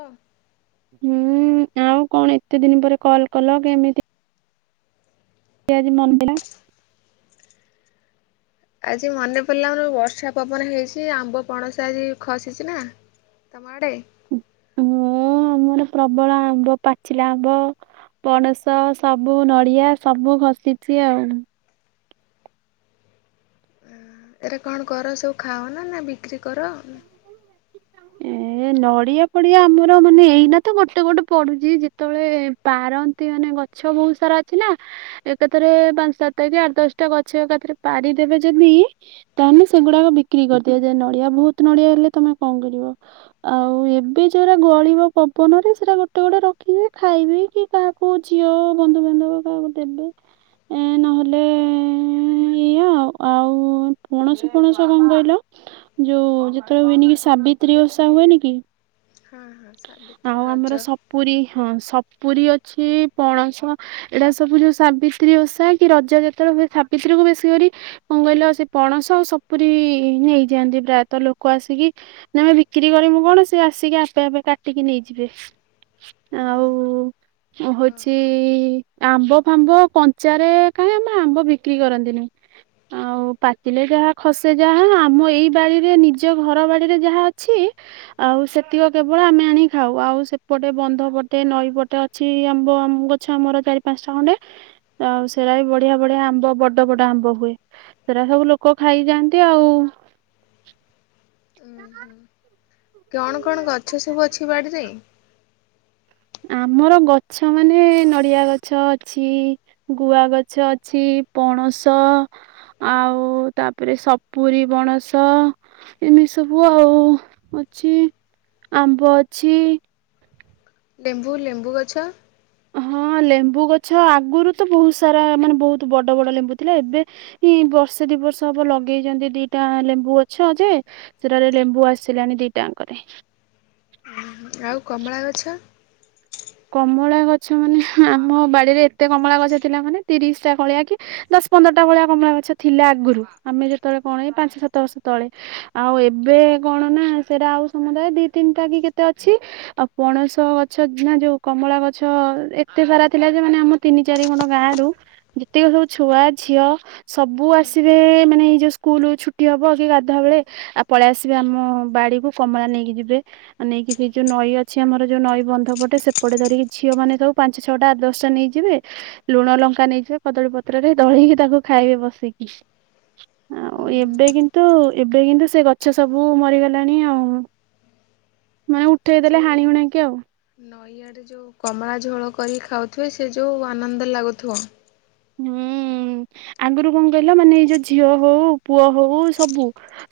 ହଁ। ହୁଁ ଆଉ କଣ, ଏତେ ଦିନ ପରେ କଲ କଲ କେମିତି। ଆଜି ମନ ପିଇଲା। ଆଜି ମନେ ପଡିଲା ହଁ ବର୍ଷା ପବନ ହେଇଛି ଆମ୍ବ, ପଣସ ଆଜି ଖସିଛି ନା। ତମ ଆଡେ। [inaudible] ମୋର ପ୍ରବଳ ଆମ୍ବ ପାଚିଲା ଆମ୍ବ ପଣସ ସବୁ ନଡ଼ିଆ ସବୁ ଖସିଛି ଆଉ। ଏରା କଣ କର ସବୁ ଖାଅ ନା ନା ବିକ୍ରି କର। [inaudible] ନଡ଼ିଆ ପଡିଆ ଆମର ମାନେ ଏଇନା ତ ଗୋଟେ ଗୋଟେ ପଡୁଛି ଯେତେବେଳେ ପାରନ୍ତି ମାନେ ଗଛ ଅ ବହୁତୁ ସାର ଅଛି ନା ଏକାଥରେ ପାଞ୍ଚ ସାତଟା କି ଆଠ ଦଶଟା ଗଛ ଏକାଥରେ ପାରିଦେବେ ଯଦି ତମେ ସେଗୁଡାକ ବିକ୍ରି କରିଦିଆ ଯାଏ ଯେ ନଡିଆ ବହୁତ ନଡିଆ ହେଲେ ତମେ କଣ କରିବ। [inaudible] ଆଉ ଏବେ ଯୋଉରା ଗଳିବ ପବନରେ ସେଟା ଗୋଟେ ଗୋଟେ ରଖିବେ ଖାଇବେ କି କାହାକୁ ଝିଅ ବନ୍ଧୁବାନ୍ଧବ କାହାକୁ ଦେବେ। ଏ ନହେଲେ ଏଇଆ ଆଉ ପଣସ ଫଣସ କଣ କହିଲ ଯୋଉ ଯେତେବେଳେ ହୁଏନି କି ସାବିତ୍ରୀ ଓଷା ହୁଏନି କି। ହଁ ହଁ ସାବିତ୍ରୀ ରଜ ପୁରୀ ହଁ ସପୁରୀ ଅଛି ପଣସ ଏଇଟା ସବୁ ଯୋଉ ସାବିତ୍ରୀ ଓଷା କି ରଜ ଯେତେବେଳେ ହୁଏ ସାବିତ୍ରୀ କ ବେଶୀ କରି କଣ କହିଲ ସେ ପଣସ ସପୁରି ନେଇଯାଆନ୍ତି ପ୍ରାୟତଃ ଲୋକ ଆସିକି। ଆମେ ବିକ୍ରି କରିବୁ କଣ ସେ ଆସିକି ଆପେ ଆପେ କାଟିକି ନେଇଯିବେ। ଆଉ ଓହୋ ହଉଛି। ଆମ୍ବ ଫାମ୍ବ କଞ୍ଚା ରେ କାହିଁ ଆମେ ଆମ୍ବ ବିକ୍ରି କରନ୍ତିନି। ଆଉ ପାଚିଲେ ଯାହା ଖସେ ଯାହା ଆମ ଏଇ ବାଡିରେ ନିଜ ଘର ବାଡିରେ ଯାହା ଅଛି ଆଉ ସେତିକ କେବଳ ଆମେ ଆଣି ଖାଉ ଆଉ ସେପଟେ ବନ୍ଧ ପଟେ ନଈ ପଟେ ଅଛି ଆମ୍ବ ଗଛ ଆମର ଚାରି ପାଞ୍ଚଟା ଖଣ୍ଡେ ଆଉ ସେରା ବି ବଢିଆ ବଢିଆ ଆମ୍ବ ବଡ ବଡ ଆମ୍ବ ହୁଏ ସେରା ସବୁ ଲୋକ ଖାଇଯାଆନ୍ତି ଆଉ। ହଁ ହୁଁ କଣ କଣ ଗଛ ସବୁ ଅଛି ବାଡ଼ିରେ ଆମର ଗଛ ମାନେ ନଡ଼ିଆ ଗଛ ଅଛି ଗୁଆ ଗଛ ଅଛି ପଣସ ଆଉ ତାପରେ ସପୁରୀ ପଣସ ଏମିତି ସବୁ ଆଉ ଅଛି ଆମ୍ବ ଅଛି। ଲେମ୍ବୁ ଲେମ୍ବୁ ଗଛ। ହଁ ଲେମ୍ବୁ ଗଛ ଆଗରୁ ତ ବହୁତ ସାରା ମାନେ ବହୁତ ବଡ଼ ବଡ଼ ଲେମ୍ବୁ ଥିଲା ଏବେ। ଏଇଁ ବର୍ଷେ ଦି ବର୍ଷ ହବ ଲଗେଇଛନ୍ତି ଦିଟା ଲେମ୍ବୁ ଗଛ ଯେ ସେରାରେ ଲେମ୍ବୁ ଆସିଲାଣି ଦିଟାଙ୍କରେ। ଆଉ କମଳା ଗଛ? କମଳା ଗଛ ମାନେ ଆମ ବାଡିରେ ଏତେ କମଳା ଗଛ ଥିଲା ମାନେ ତିରିଶ ଟା ଭଳିଆ କି ଦଶ ପନ୍ଦରଟା ଭଳିଆ କମଳା ଗଛ ଥିଲା ଆଗରୁ ଆମେ ଯେତେବେଳେ କଣ ପାଞ୍ଚ ସାତ ବର୍ଷ ତଳେ, ଆଉ ଏବେ କଣ ନା ସେରା ଆଉ ସମୁଦାୟ ଦି ତିନିଟା କି କେତେ ଅଛି ଆଉ ପଣସ ଗଛ ଅଛି ନା ଯୋଉ କମଳା ଗଛ ଏତେ ସାରା ଥିଲା ଯେ ମାନେ ଆମ ତିନି ଚାରି ଖଣ୍ଡ ଗାଁ ରୁ ଯେତିକି ସବୁ ଛୁଆ ଝିଅ, ସବୁ ହୁଁ ଆସିବେ ମାନେ ଏଇ ଯୋଉ ସ୍କୁଲ ଛୁଟି ହବ କି ଗାଧୁଆ ବେଳେ ଆଉ ପଳେଇ ଆସିବେ ଆମ ବାଡିକୁ କମଳା ନେଇକି ଯିବେ। ଆଉ ନେଇକି ସେଇ ଯୋଉ ନଈ ଅଛି ଆମର ଯୋଉ ନଈ ବନ୍ଧ ପଟେ ସେ ଏପଟେ ଧରିକି ଝିଅ ମାନେ ସବୁ ପାଞ୍ଚ ଛଅଟା ଆଠ ଦଶଟା ନେଇଯିବେ ଲୁଣ ଲଙ୍କା ନେଇଯିବେ କଦଳୀ ପତ୍ରରେ ଦଳିକି ତାକୁ ଖାଇବେ ବସିକି। ଆଉ ଏବେ କିନ୍ତୁ ଏବେ କିନ୍ତୁ ସେ ଗଛ ସବୁ ମରିଗଲାଣି ଆଉ। ମାନେ ସେ ଉଠେଇ ଦେଲେ ଯଉ ହାଣି ହୁଣାକି ଆଉ ନଈଆଡ଼େ ଯୋଉ କମଳା ଝୋଳ କରି ଖାଉଥିବେ ସେ ଯୋଉ ଆନନ୍ଦ ଲାଗୁଥିବ। ହୁଁ ଆଗରୁ କଣ କହିଲ ମାନେ ଏଇ ଯୋଉ ଝିଅ ହଉ ପୁଅ ହଉ ସବୁ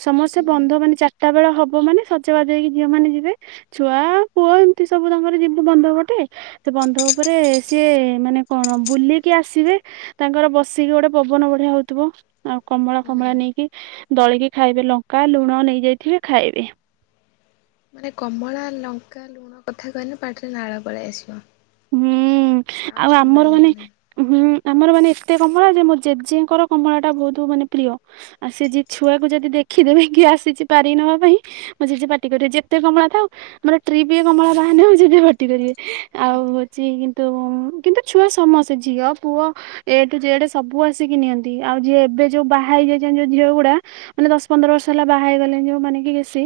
ସମସ୍ତେ ହୁଁ ବନ୍ଧ ମାନେ ଚାରିଟା ବେଳ ହବ ମାନେ ସଜବାଜ ହେଇକି ଝିଅ ମାନେ ଯିବେ ଛୁଆ, ପୁଅ ଏମତି ସବୁ ତାଙ୍କର ଯିବୁ ବନ୍ଧ ପଟେ, ସେ ବନ୍ଧ ଉପରେ ସିଏ ମାନେ କଣ ବୁଲିକି ଆସିବେ ତାଙ୍କର ବସିକି ଗୋଟେ ପବନ ବଢିଆ ହଉଥିବ ଆଉ କମଳା ହୁଁ ଫମଳା ନେଇକି ଦଳିକି ଖାଇବେ ଲଙ୍କା ଲୁଣ ନେଇଯାଇଥିବେ ଖାଇବେ। ମାନେ କମଳା, ଲଙ୍କା, ଲୁଣ କଥା କହିଲେ ପାଟିରେ ନାଳ ପଳେଇ ଆସିବ। ହୁଁ ଆଉ ସମ୍ଭାଳି ଆମର ମାନେ ହବନି ହୁଁ। ଆମର ମାନେ ଏତେ କମଳା ଯେ ମୋ ଜେଜେଙ୍କର କମଳା ଟା ବହୁତ ମାନେ ପ୍ରିୟ। ଆଉ ସେ ଯିଏ ଛୁଆକୁ ଯଦି ଦେଖିଦେବେ କି ଆସିଛି ପାରି ନବା ପାଇଁ ମୁଁ ଜେଜେ ପାଟି କରିବେ ଯେତେ କମଳା ଥାଉ ଆମର ଟ୍ରିପିଏ କମଳା ବାହାରିନେ ମୋ ଜେଜେ ପାଟି କରିବେ। ଆଉ ହେଉଚି କିନ୍ତୁ, କିନ୍ତୁ ଛୁଆ ସମସ୍ତେ ଝିଅ, ପୁଅ ଏ ଠୁ ଯେଡ଼େ ସବୁ ଆସିକି ନିଅନ୍ତି। ଆଉ ଯିଏ ଏବେ ଯୋଉ ବାହା ହେଇଯାଇଚନ୍ତି ଯୋଉ ଝିଅ ଗୁଡା ମାନେ ଦଶ ପନ୍ଦର ବର୍ଷ ହେଲା ବାହା ହେଇଗଲେଣି ଯୋଉମାନେ କି ବେଶୀ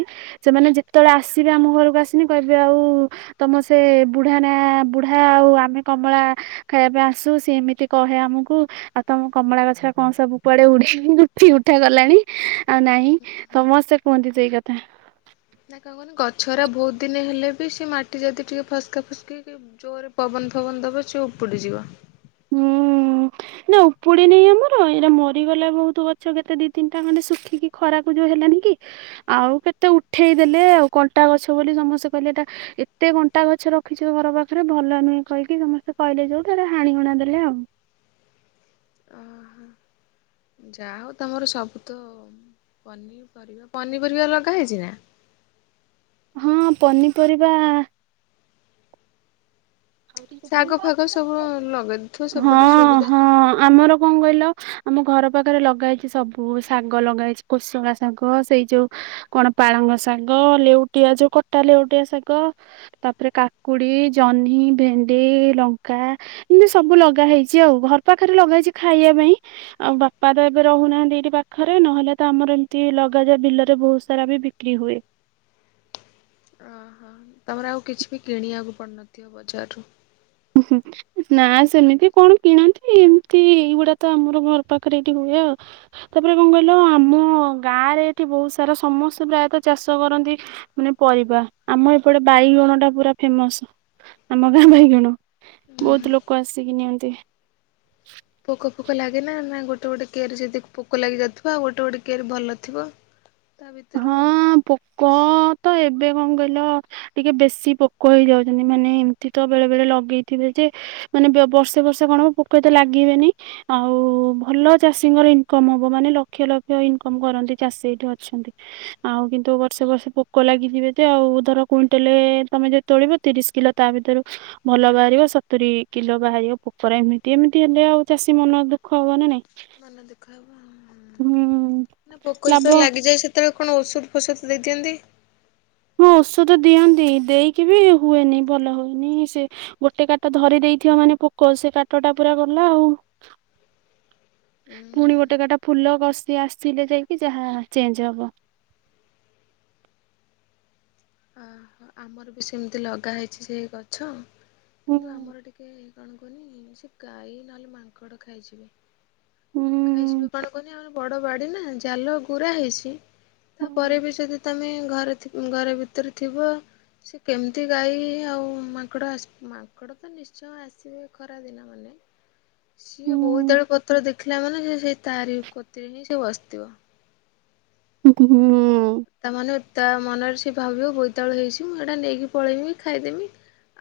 ସେମାନେ ଯେତେବେଳେ ଆସିବେ ଆମ ଘରକୁ ଆସିନେ କହିବେ ଆଉ ତମ ସେ ବୁଢା ନା ବୁଢା ଆଉ ଆମେ କମଳା ଖାଇବା ପାଇଁ ଆସୁ ସେ ଏମିତି କହେ ଆମକୁ ଆଉ ତମ କମଳା ଗଛରେ କଣ ସବୁ କୁଆଡେ ଉଡେଇ ଉଠି ଉଠା ଗଲାଣି, ଆଉ ନାଇଁ ସମସ୍ତେ କୁହନ୍ତି ସେଇ କଥା। ନା କଣ କହନି ଗଛରା ବହୁତ ଦିନ ହେଲେ ବି ସେ ମାଟି ଯଦି ଟିକେ ଫସ୍କା ଫସ୍କି ଜୋରେ ପବନ ଫବନ ଦବ ସେ ଉପୁଡି ଯିବ। ହୁଁ। ନା ଉପୁଡି ନି ଆମର ଏଇଟା ମରିଗଲା ବହୁତ ଗଛ କେତେ ଦି ତିନିଟା ଖଣ୍ଡେ ଶୁଖିକି ଖରାକୁ ଯୋଉ ହେଲାନି କି ଆଉ କେତେ ଉଠେଇଦେଲେ ଆଉ କଣ୍ଟା ଗଛ ବୋଲି ସମସ୍ତେ କହିଲେ ଏଟା ଏତେ କଣ୍ଟା ଗଛ ରଖିଚ ଘର ପାଖରେ ଭଲ ନୁହେଁ କହିକି ସମସ୍ତେ କହିଲେ ଯେମିତି ତାର ହାଣିହୁଣା ଦେଲେ ଆଉ। ଓହୋ ଯାହା ହଉ ତମର ସବୁ ତ ପନିପରିବା ପନିପରିବା ଲଗା ହେଇଛି ନା? ହଁ ପନିପରିବା ଶାଗ ଫାଗ ସବୁ ଲଗେଇଥିବ ସବୁଠୁ ହଁ ହଁ ସୁବିଧା ନା। ହଁ। ଆମର କଣ କହିଲ ଆମ ଘର ପାଖରେ ଲଗା ହେଇଚି ସବୁ ଶାଗ ଲଗା ହେଇଛି କୋସୋଳା ଶାଗ ସେଇ ଯୋଉ କଣ ପାଳଙ୍ଗ ଶାଗ ଲେଉଟିଆ ଯୋଉ କଟା ଲେଉଟିଆ ଶାଗ ତାପରେ କାକୁଡି ଜହ୍ନି ଭେଣ୍ଡି ଲଙ୍କା ଏମିତି ସବୁ ଲଗା ହେଇଚି ଆଉ ଘର ପାଖରେ ଲଗା ହେଇଚି ଖାଇବା ପାଇଁ ଆଉ ବାପା ରେ ଏବେ ରହୁନାହାନ୍ତି ଏଇଠି ପାଖରେ ନହେଲେ ତ ଆମର ଏମିତି ଲଗାଯାଏ ବିଲରେ ବହୁତ ସାରା ବି କି ହୁଏ। ଅ ହ। ତମର ଆଉ କିଛି ବି କିଣିବାକୁ ପଡନଥିବ ବଜାରରୁୁ। ଉଁ ହୁଁ। ନା ସେମିତି କଣ କିଣନ୍ତି ଏମତି ଏଇଗୁଡା ତ ଆମର ଘର ପାଖରେ ଏଠି ହୁଏ ଆଉ। ତାପରେ କଣ କହିଲ ଆମ ଗାଁ ରେ ଏଠି ବହୁତ ସାରା ସମସ୍ତେ ପ୍ରାୟତ ଚାଷ କରନ୍ତି ମାନେ ପରିବା ଆମ ଏପଟେ ବାଇଗଣ ଟା ପୁରା ଫେମସ ଆମ ଗାଁ ବାଇଗଣ। ଉହୁଁ। ବହୁତ ଲୋକ ଆସିକି ନିଅନ୍ତି। ପୋକ ଫୋକ ଲାଗେ ନା ନା ଗୋଟେ ଗୋଟେ କିଆରି ଯଦି ପୋକ ଲାଗି ଯାଉିବ ଆଉ ଗୋଟେ ଗୋଟେ କିଆରି ଭଲଥିବ। [inaudible] ହଁ ପୋକ ତ ଏବେ କଣ କହିଲ ଟିକେ ବେଶୀ ପୋକ ହେଇଯାଉଚନ୍ତି ମାନେ ଏମିତି ତ ବେଳେ ବେଳେ ଲଗେଇଥିବେ ଯେ ମାନେ ବେ ବର୍ଷେ ବର୍ଷେ କଣ ହବ ପୋକ ତ ଲାଗିବେନି ଆଉ ଭଲ ଚାଷୀଙ୍କର ଇନକମ ହବ ମାନେ ଲକ୍ଷ ଲକ୍ଷ ଇନକମ କରନ୍ତି ଚାଷୀ ଏଇଠି ଅଛନ୍ତି। ଆଉ କିନ୍ତୁ ବର୍ଷେ ବର୍ଷେ ପୋକ ଲାଗିଥିବେ ଯେ ଆଉ ଧର କୁଇଣ୍ଟାଲ ତମେ ଯେ ତୋଳିବ ତିରିଶ କିଲୋ ତା ଭିତରୁ ଭଲ ବାହାରିବ ସତୁରି କିଲୋ ବାହାରିବ ପୋକରା ଏମିତି ଏମିତି ହେଲେ ଆଉ ଚାଷୀ ମନ ଦୁଃଖ ହବ ନା ନାଇଁ। ମନ ଦୁଖ ହବ ହୁଁ। ନା ପୋକ ଲାଭ ଯେତେବେଳେ ଲାଗିଯାଏ ସେ ତବେଳେ କଣ ଓଷଧ ଫୋଷଧ ଦେଇଦିଅନ୍ତି? ହଁ ଓଷଧ ଦିଅନ୍ତି ଦେଇକି ବି ହୁଏନି ଭଲ ହୁଏନି ସେ ଗୋଟେ କାଟ ଧରି ଦେଇଥିବ ମାନେ ପୋକ ସେ କାଟ ଟା ପୁରା ଗଲା ଆଉ। [inaudible] ପୁଣି ଗୋଟେ କାଟା ଫୁଲ କଷି ଆସିଥିଲେ ଯାଇକି ଯାହା ଚେଞ୍ଜ ହବ। ଆମର ବି ସେମିତି ଲଗା ହେଇଚି ସେଇ ଗଛ ହୁଁ। କିନ୍ତୁ ଆମର ଟିକେ କଣ କହୁନି ସେ ଗାଈ ନହେଲେ ମାଙ୍କଡ ଖାଇଯିବେ ହୁଁ। ଖାଇଯିବେ କଣ କହୁନି ଆ ବଡ଼ ବାଡ଼ିନା ଜାଲ ଗୁୁରା ହେଇଚି ତାପରେ ହୁଁ। ବି ଯଦି ତମେ ଘରେ ଥି ଘରେ ଭି ତରେ ଥିବ ସେ କେମିତି ଗାଈ ଆଉ ମାଙ୍କଡ଼ ଆସ ମାଙ୍କଡ଼ ତ ନିଶ୍ଚୟ ତ ଆସିବେ ଖରା ଦିନ ମାନେ। ହୁଁ ସିଏ ବୋଇତାଳୁ ପତ୍ର ଦେଖିଲା ମାନେ ସେ ସେଇ ତାରି କତିରେ ହିଁ ସେ ବସିଥିବ। ହୁଁ ତାମାନେ ତା ମନରେ ସିଏ ଭାବିବ ବୋଇତାଳୁ ହେଇଛି ମୁଁ ଏଇଟା ନେଇକି ପଳେଇମି ଖାଇଦେମି।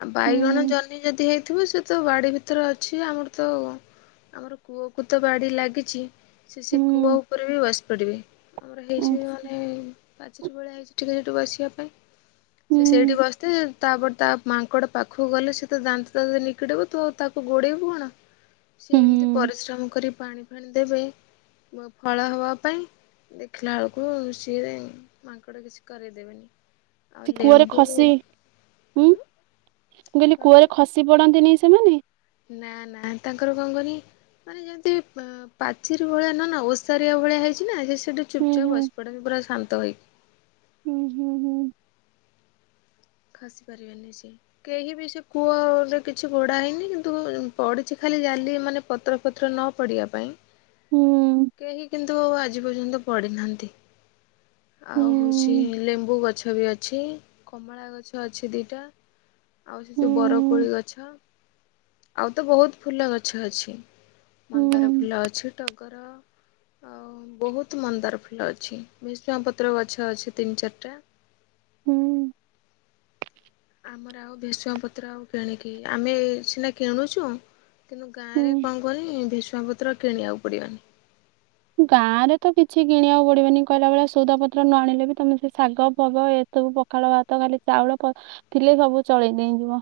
ଆଉ ହୁଁ ବାଇଗଣ ଜହ୍ନି ଯଦି ହେଇଥିବ ସେ ତ ବାଡ଼ି ଭିତରେ ଅଛି ଆମର ତ ଆମର କୂଅକୁ ତ ବାଡ଼ି ଲାଗିଛି। ସେ ସେ କୂଅ ହୁଁ। ଉପରେ ବି ବସି ପଡ଼ିବେ ଆମର ହେଇଛିିବି ମାନେ ପାଚେରୀ ଭଳିଆ ହେଇଛି ଟିକେ ସେଇଠି ବସିବା ପାଇଁ ସେ ହୁଁ ସେଇଠି ବସିଥିବେ ତାପରେ ତା ମାଙ୍କଡ ପାଖକୁ ଗଲେ ସେ ତ ଦାନ୍ତ ରେ ନିକିଡିବ ତୁ ଆଉ ତାକୁ ଗୋଡ଼େଇବୁ କଣ? ସେ ଏମିତି ହୁଁ ପରିଶ୍ରମ କରି ପାଣି ଆଣିଦେବେ ଫଳ ହେବା ପାଇଁ ଦେଖିଲା ବେଳକୁ ସିଏ ମାଙ୍କଡ କିଛି କରେଇ ଦେବେନି। ସେ କୂଅରେ ଖସି ଉୁଁ ମୁଁ କହିଲି କଣ କରେ କୂଅରେ ଖସି ପଡନ୍ତିନି ସେମାନେ? ନା ନା ତାଙ୍କର କଣ କହନି। ମାନେ ଯେମିତି ପା ପାଚିର ଭଳିଆ ନା ନା ଓଷାରିଆ ଭଳିଆ ହେଇଛି ନା ସେ ସେଟି ହୁଁ ଚୁପ୍ଚାପ୍ ହୁଁ ବସି ପଡନ୍ତି ପୁରା ଶାନ୍ତ ହୋଇକି। ହୁଁ ହୁଁ ହୁଁ। ଖସି ପାରିବେ ନିି ସ୍ ଚି କେହି ବି ସେ କୂଅରେ କିଛି ଘୋଡା ହେଇନି କିନ୍ତୁ ପଡିଛି ଖାଲି ଜାଲି ମାନେ ପତ୍ରଫତ୍ର ନ ପଡିବା ପାଇଁ। ହୁଁ। କେହି କିନ୍ତୁ ଆଜି ପର୍ଯ୍ୟନ୍ତ ପଡିିନାହାନ୍ତି। ହୁଁ ଆଉ ହଉଛି ଲେମ୍ବୁ ଗଛ ବି ଅଛି କମଳା ଗଛ ଅଛି ଦିଟା। ଆଉ ସେ ହୁଁ ହୁଁ ଯୋଉ ବରକୋଳି ଗଛ ଆଉ ତ ବୋହୁତ୍ ଫୁଲ ଗଛ ଅଛି। ହୁଁ ମନ୍ଦାର ହୁଁ ଫୁଲ ଅଛି ଟଗର ଆଉ ବୋହୁତ୍ ମନ୍ଦାର ଫୁଲ ଅଛି ବେଶ୍ ଷୁଙ୍ଗା ପତ୍ର ଗଛ ଅଛି ତିନି ଚାର୍ଟା ହୁଁ। ଆମର ଆଉ ଭେଷୁଆ ପତ୍ର ଆଉ କିଣିକି ଆମେ ସିନା କିଣୁଛୁ। କିନ୍ତୁ ଗାଁ ରେ ହୁଁ କଣ କୁହନି ଭେଷୁଙ୍ଗା ପତ୍ର କିଣିବାକୁ ପଡିବନି। ଗାଁ ରେ ତ କିଛି କିଣିବାକୁ ପଡିବନି କହିଲା ବଳିଆ ସଉଦା ପତ୍ର ନ ଆଣିଲେ ବି ତମେ ସେ ଶାଗ ଫଗ ସବୁ ପଖାଳ ଭାତ ଖାଲି ଚାଉଳ ଥିଲେ ସବୁ ଚଳେଇ ନେଇଯିବ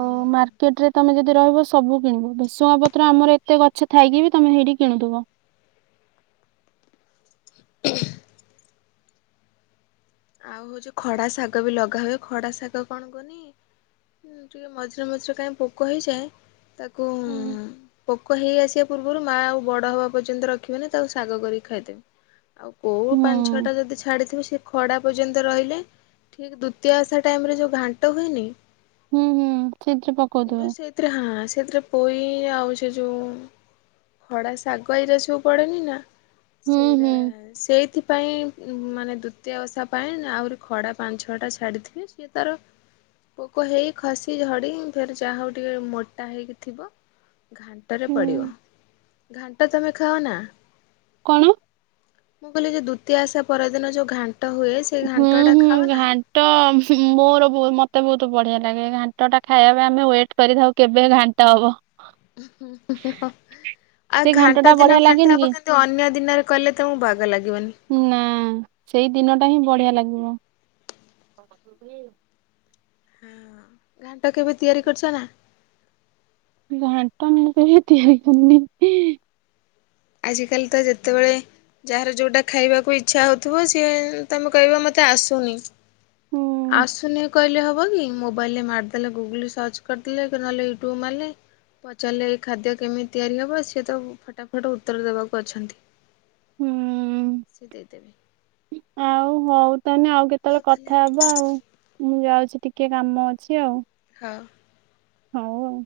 ହୁଁ। ମାର୍କେଟ ରେ ତମେ ଯଦି ରହିବ ସବୁ କିଣିବ ବେସୁଙ୍ଗା ପତ୍ର ଆମର ଏତେ ଗଛ ଥାଇକି ବି ତମେ ସେଇଠି କିଣୁଥିବ। ଆଉ ହଉଚି ଖଡା ଶାଗ ବି ଲଗା ହୁଏ ଖଡା ଶାଗ କଣ କୁହନି ଟିକେ ମଝିରେ ମଝିରେ କାହିଁ ପୋକ ହେଇଯାଏ ତାକୁ ହୁଁ ପୋକ ହେଇ ଆସିବା ପୂର୍ବରୁ ମାଆ ଆଉ ବଡ ହବା ପର୍ଯ୍ୟନ୍ତ ରଖିବେନି ତାକୁ ଶାଗ କରିକି ଖାଇଦେବେ। ଆଉ କୋଉ ହୁଁ ପାଞ୍ଚ ଛଅଟା ଯଦି ଛାଡିଥିବେ ସେ ଖଡ଼ା ପର୍ଯ୍ୟନ୍ତ ରହିଲେ ଠିକ ଦ୍ୱତୀୟା ଓଷା ଟାଇମରେ ଯେଉଁ ଘାଣ୍ଟ ହୁଏନି ହୁଁ ହୁଁ ସେଥିରେ ପକଉଥିବେ। ସେଥିରେ ହାଁ ସେଥିରେ ପୋଇ ଆଉ ସେ ଯୋଉ ଖଡ଼ା ଶାଗ ଏଇରା ସବୁ ପଡ଼େନି ନା। ହୁଁ ସେଇରା ହୁଁ ସେଇଥିପାଇଁ ମାନେ ଦ୍ୱ ତୀୟା ଓଷା ପାଇଁ ଆହୁରି ଖଡ଼ା ପାଞ୍ଚ ଛଅଟା ଛାଡ଼ିଥିବେ ସିଏ ତାର ପୋକ ହେଇ ଖସି ଝଡି ଫେର ଯାହା ହଉ ଟିକେ ମୋଟା ହେଇକି ଥିବ। ଘାଣ୍ଟରେ ପଡ଼ିବ ହୁଁ। ଘାଣ୍ଟ ତମେ ଖାଅ ନା? କଣ? ମୁଁ କହିଲି ଯେ ଦ୍ଵିତୀୟ ଓଷା ପରଦିନ ଯୋଉ ଘାଣ୍ଟ ହୁଏ ସେଇ ଘାଣ୍ଟ ଟା ଖାଅ ନା? ଣ୍ଟ ମୋର ମତେ ବହୁତ ବଢ଼ିଆ ଲାଗେ ଘାଣ୍ଟଟା ଖାଇବା ପାଇଁ ଆମେ ୱେଟ୍ କରିଥାଉ କେବେ ଘାଣ୍ଟ ହବ। ଆଉ ସେ ଘାଣ୍ଟ ଟା ଦିନ ବଢିଆ ଘାଣ୍ଟ ଲାଗେନି କି? ହବ କିନ୍ତୁ ଅନ୍ୟ ଦିନରେ କଲେ ତମକୁ ବାଗ ଲାଗିବନି। ନା ସେଇ ଦିନ ଟା ହିଁ ବଢିଆ ଲାଗିବ। ହଁ ଘାଣ୍ଟ କେବେ ତିଆରି କରିଛ ନା? ଘାଣ୍ଟ ମୁଁ କେବେ ତିଆରି କରନି। ଆଜିକାଲି ତ ଯେତେବେଳେ ଯାହାର ଯୋଉଟା ଖାଇବାକୁ ଇଚ୍ଛା ହଉଥିବ ସିଏ ତମେ କହିବ ମତେ ଆସୁନି। ହୁଁ ଆସୁନି କହିଲେ ହବ କି ମୋବାଇଲ ରେ ମାରିଦଲେ ଗୁଗୁଲ୍ ରେ ସଚ୍ କରିଦଲେ ନହେଲେ ୟୁଟ୍ୟୁବ୍ ମାର୍ଲେ ପଚାର୍ଲେ ଏଇ ଖାଦ୍ୟ କେମିତି ତିଆରି ହେବ ସିଏ ତ ଫଟାଫଟ୍ ଉ ଉତ୍ତର ଦେବାକୁ ଅଛନ୍ତି ହୁଁ ସେ ଦେଇଦେବେ। ଆଉ ହଉ ତାହେନେ ଆଉ କେତେଳେ ହଉ ତାହେଲେ କଥା ହେବା ଆଉ? ମୁଁ ଯାଉଛି ଟିକିଏ କାମ ଅଛି ଆଉ। ହଁ। ହଉ ଆଉ।